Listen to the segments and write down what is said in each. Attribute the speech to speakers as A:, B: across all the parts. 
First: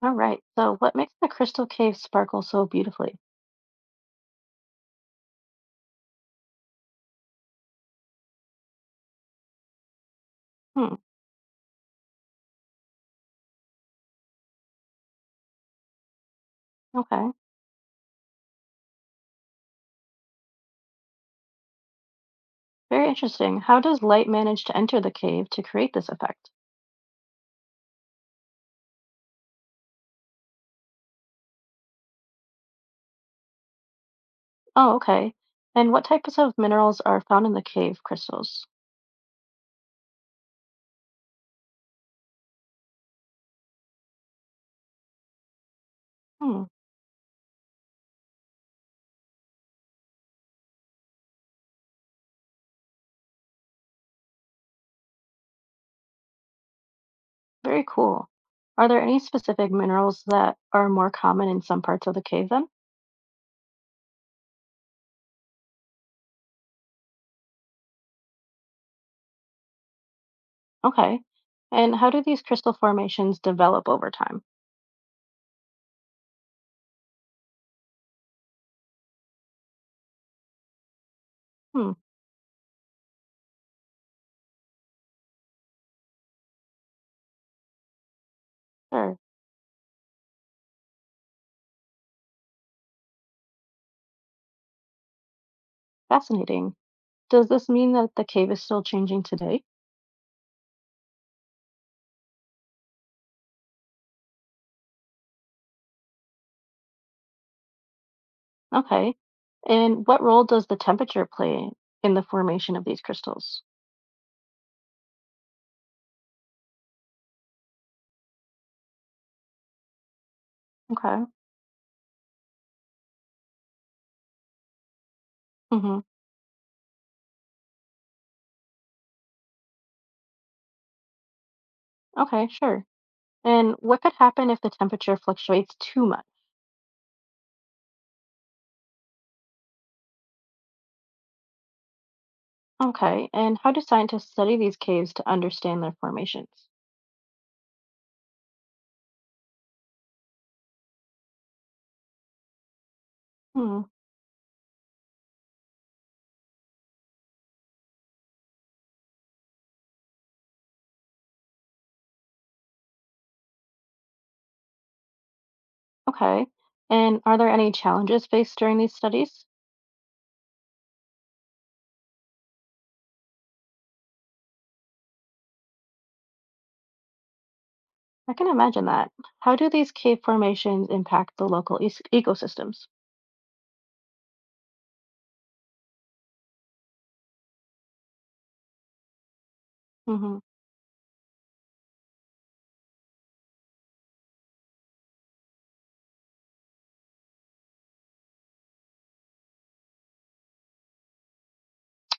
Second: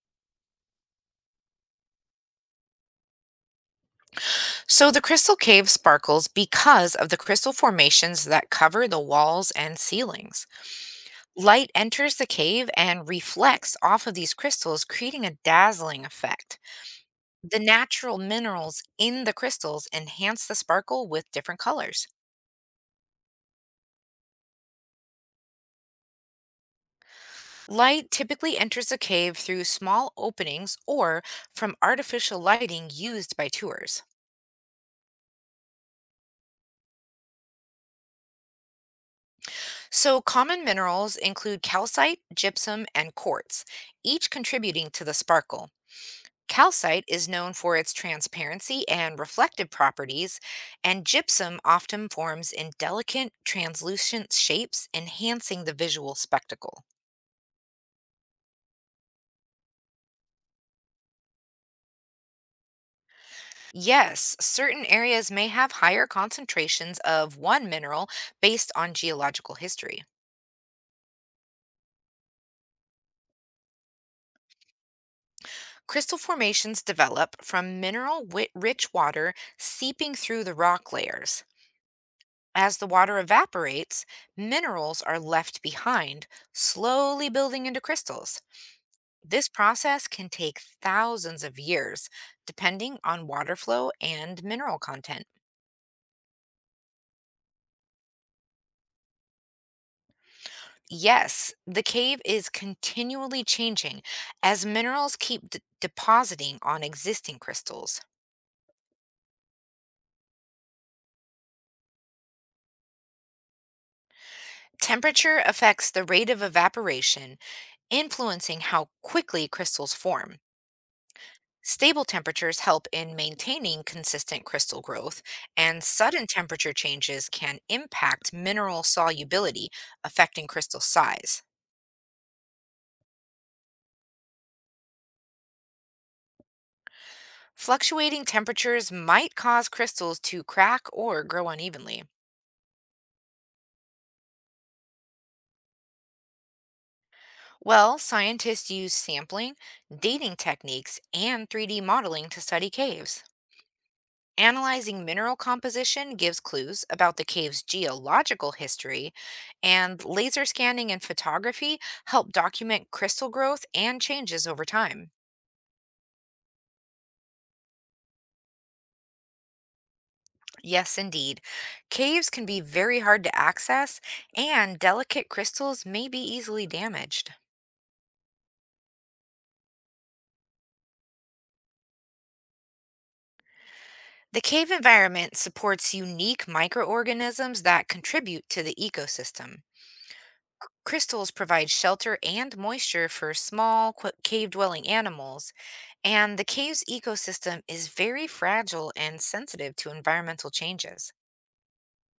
A: All right. So, what makes the crystal cave sparkle so beautifully?
B: So the crystal cave sparkles because of the crystal formations that cover the walls and ceilings.
A: Hmm.
B: Light enters the cave and reflects off of these crystals, creating a dazzling effect.
A: Okay.
B: The natural minerals in the crystals enhance the sparkle with different colors.
A: Very interesting. How does light manage to enter the cave to create this effect?
B: Light typically enters the cave through small openings or from artificial lighting used by tours.
A: Oh, okay. And what types of minerals are found in the cave crystals?
B: So, common minerals include calcite, gypsum, and quartz, each contributing to the sparkle.
A: Hmm.
B: Calcite is known for its transparency and reflective properties, and gypsum often forms in delicate, translucent shapes, enhancing the visual spectacle.
A: Very cool. Are there any specific minerals that are more common in some parts of the cave then?
B: Yes, certain areas may have higher concentrations of one mineral based on geological history.
A: Okay. And how do these crystal formations develop over time?
B: Crystal formations develop from mineral rich water seeping through the rock layers.
A: Hmm.
B: As the water evaporates, minerals are left behind, slowly building into crystals.
A: Sure.
B: This process can take thousands of years, depending on water flow and mineral content.
A: Fascinating. Does this mean that the cave is still changing today?
B: Yes, the cave is continually changing as minerals keep depositing on existing crystals.
A: Okay. And what role does the temperature play in the formation of these crystals?
B: Temperature affects the rate of evaporation, influencing how quickly crystals form.
A: Okay.
B: Stable temperatures help in maintaining consistent crystal growth, and
A: Hmm.
B: sudden temperature changes can impact mineral solubility, affecting crystal size.
A: Okay, sure. And what could happen if the temperature fluctuates too much?
B: Fluctuating temperatures might cause crystals to crack or grow unevenly.
A: Okay. And how do scientists study these caves to understand their formations?
B: Well, scientists use sampling, dating techniques, and 3D modeling to study caves.
A: Hmm.
B: Analyzing mineral composition gives clues about the cave's geological history, and laser scanning and photography help document crystal growth and changes over time.
A: Okay. And are there any challenges faced during these studies?
B: Yes, indeed. Caves can be very hard to access, and delicate crystals may be easily damaged.
A: I can imagine that. How do these cave formations impact the local ecosystems?
B: The cave environment supports unique microorganisms that contribute to the ecosystem.
A: Hmm.
B: Crystals provide shelter and moisture for small cave dwelling animals, and the cave's ecosystem is very fragile and sensitive to environmental changes.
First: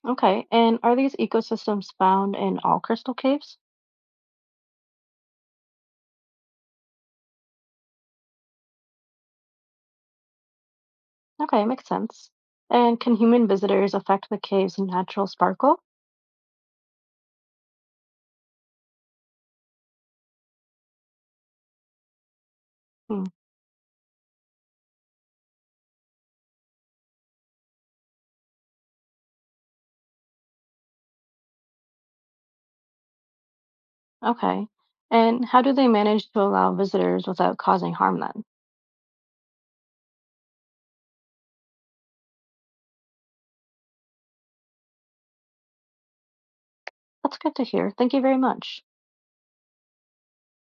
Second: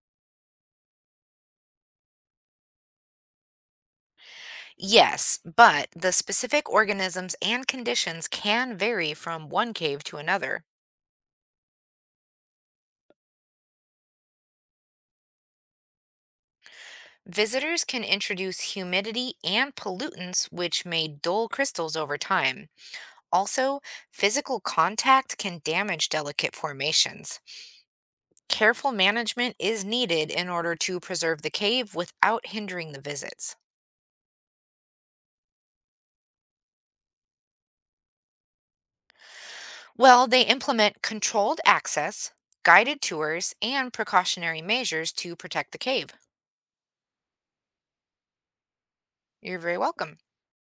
A: Okay. And are these ecosystems found in all crystal caves?
B: Yes, but the specific organisms and conditions can vary from one cave to another.
A: Okay, makes sense. And can human visitors affect the cave's natural sparkle?
B: Visitors can introduce humidity and pollutants, which may dull crystals over time.
A: Hmm,
B: Also, physical contact can damage delicate formations. Careful management is needed in order to preserve the cave without hindering the visits.
A: okay. And how do they manage to allow visitors without causing harm then?
B: Well, they implement controlled access, guided tours, and precautionary measures to protect the cave.
A: That's good to hear. Thank you very much.
B: You're very welcome.